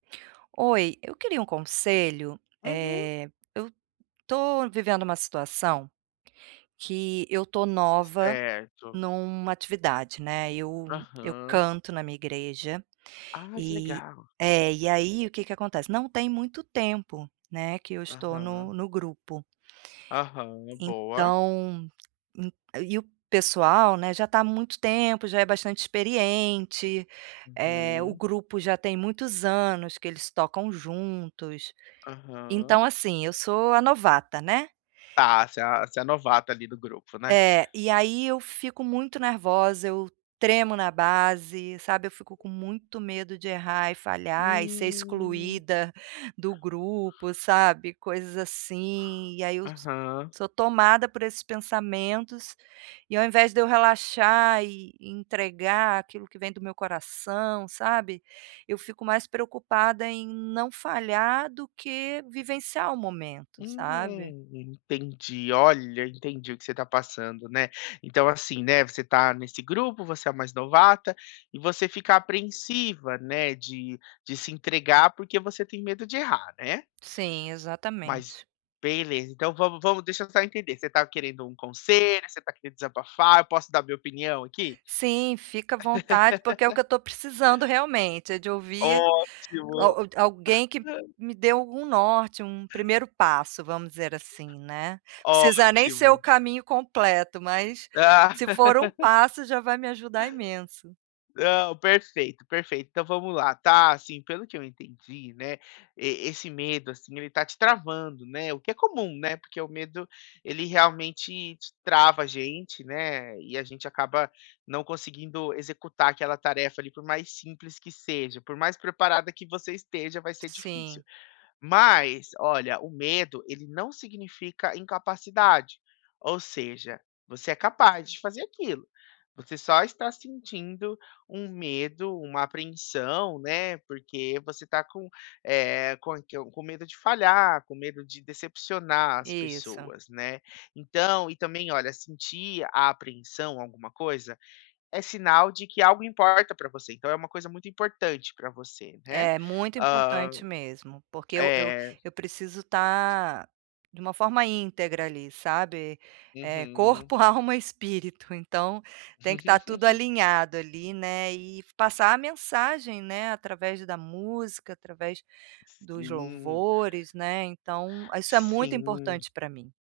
Oi, eu queria um conselho, Uhum. eh, eu estou vivendo uma situação, que eu estou nova Certo. numa atividade, né, eu eu Aham. canto na minha igreja, Ah que e legal. é, e aí o que que acontece, não tem muito tempo né, que eu estou Aham. no no grupo... Aham, boa. então, en e o pessoal né já está há muito tempo, já é bastante experiente, eh, o Uhum. grupo já tem muitos anos que eles tocam juntos. Aham. Então, assim, eu sou a novata, né? Tá, você você é novato ali do grupo, né? É, e aí eu fico muito nervosa, eu tremo na base, sabe, eu fico com muito medo de errar, e falhar, e ser Hum. excluída do grupo, sabe, coisas assim, e aí eu so Aham. sou tomada por esses pensamentos. E ao invés de eu relaxar e entregar aquilo que vem do meu coração, sabe? Eu fico mais preocupada em não falhar do que vivenciar o momento, sabe? Hum, entendi, olha entendi o que você está passando, né, então assim, né, você está nesse grupo. Você é o mais novata e você fica apreensiva, né, de de se entregar porque você tem medo de errar, né? Sim, Mas exatamente. beleza então vamos vamos deixa eu só entender. Você está querendo um conselho, você está querendo desabafar, eu posso dar minha opinião aqui? Sim, fica à vontade porque é o que eu estou precisando realmente, é de ouvir Ótimo. al alguém que me dê algum norte, um primeiro passo, vamos dizer assim, né, precisa nem ser o Ótimo. caminho completo, mas se for um passo já vai me ajudar imenso. Não, perfeito, perfeito. Então vamos lá, tá? Assim, pelo que eu entendi, né, esse medo assim, ele está te travando, né, o que é comum, né, porque o medo, ele realmente te trava a gente, né, e a gente acaba não conseguindo executar aquela tarefa ali. Por mais simples que seja, por mais preparada que você esteja, vai ser difícil. Sim. Mas olha, o medo ele não significa incapacidade, ou seja, você é capaz de fazer aquilo, você só está sentindo um medo, uma apreensão, né, porque você tá com, eh, com é que é com medo de falhar, com medo de decepcionar as Isso. pessoas, né. Então, e também olha, sentir a apreensão, alguma coisa, é sinal de que algo importa pra você, então é uma coisa muito importante pra você ne É muito ham, importante mesmo, porque eu eu eh. eu preciso estar de uma forma íntegra ali, sabe? Eh, Uhum. corpo, alma, espírito, então tem que estar tudo alinhado ali, né, e passar a mensagem né através da música, através dos Sim. louvores, né, então isso é muito Sim. importante pra mim.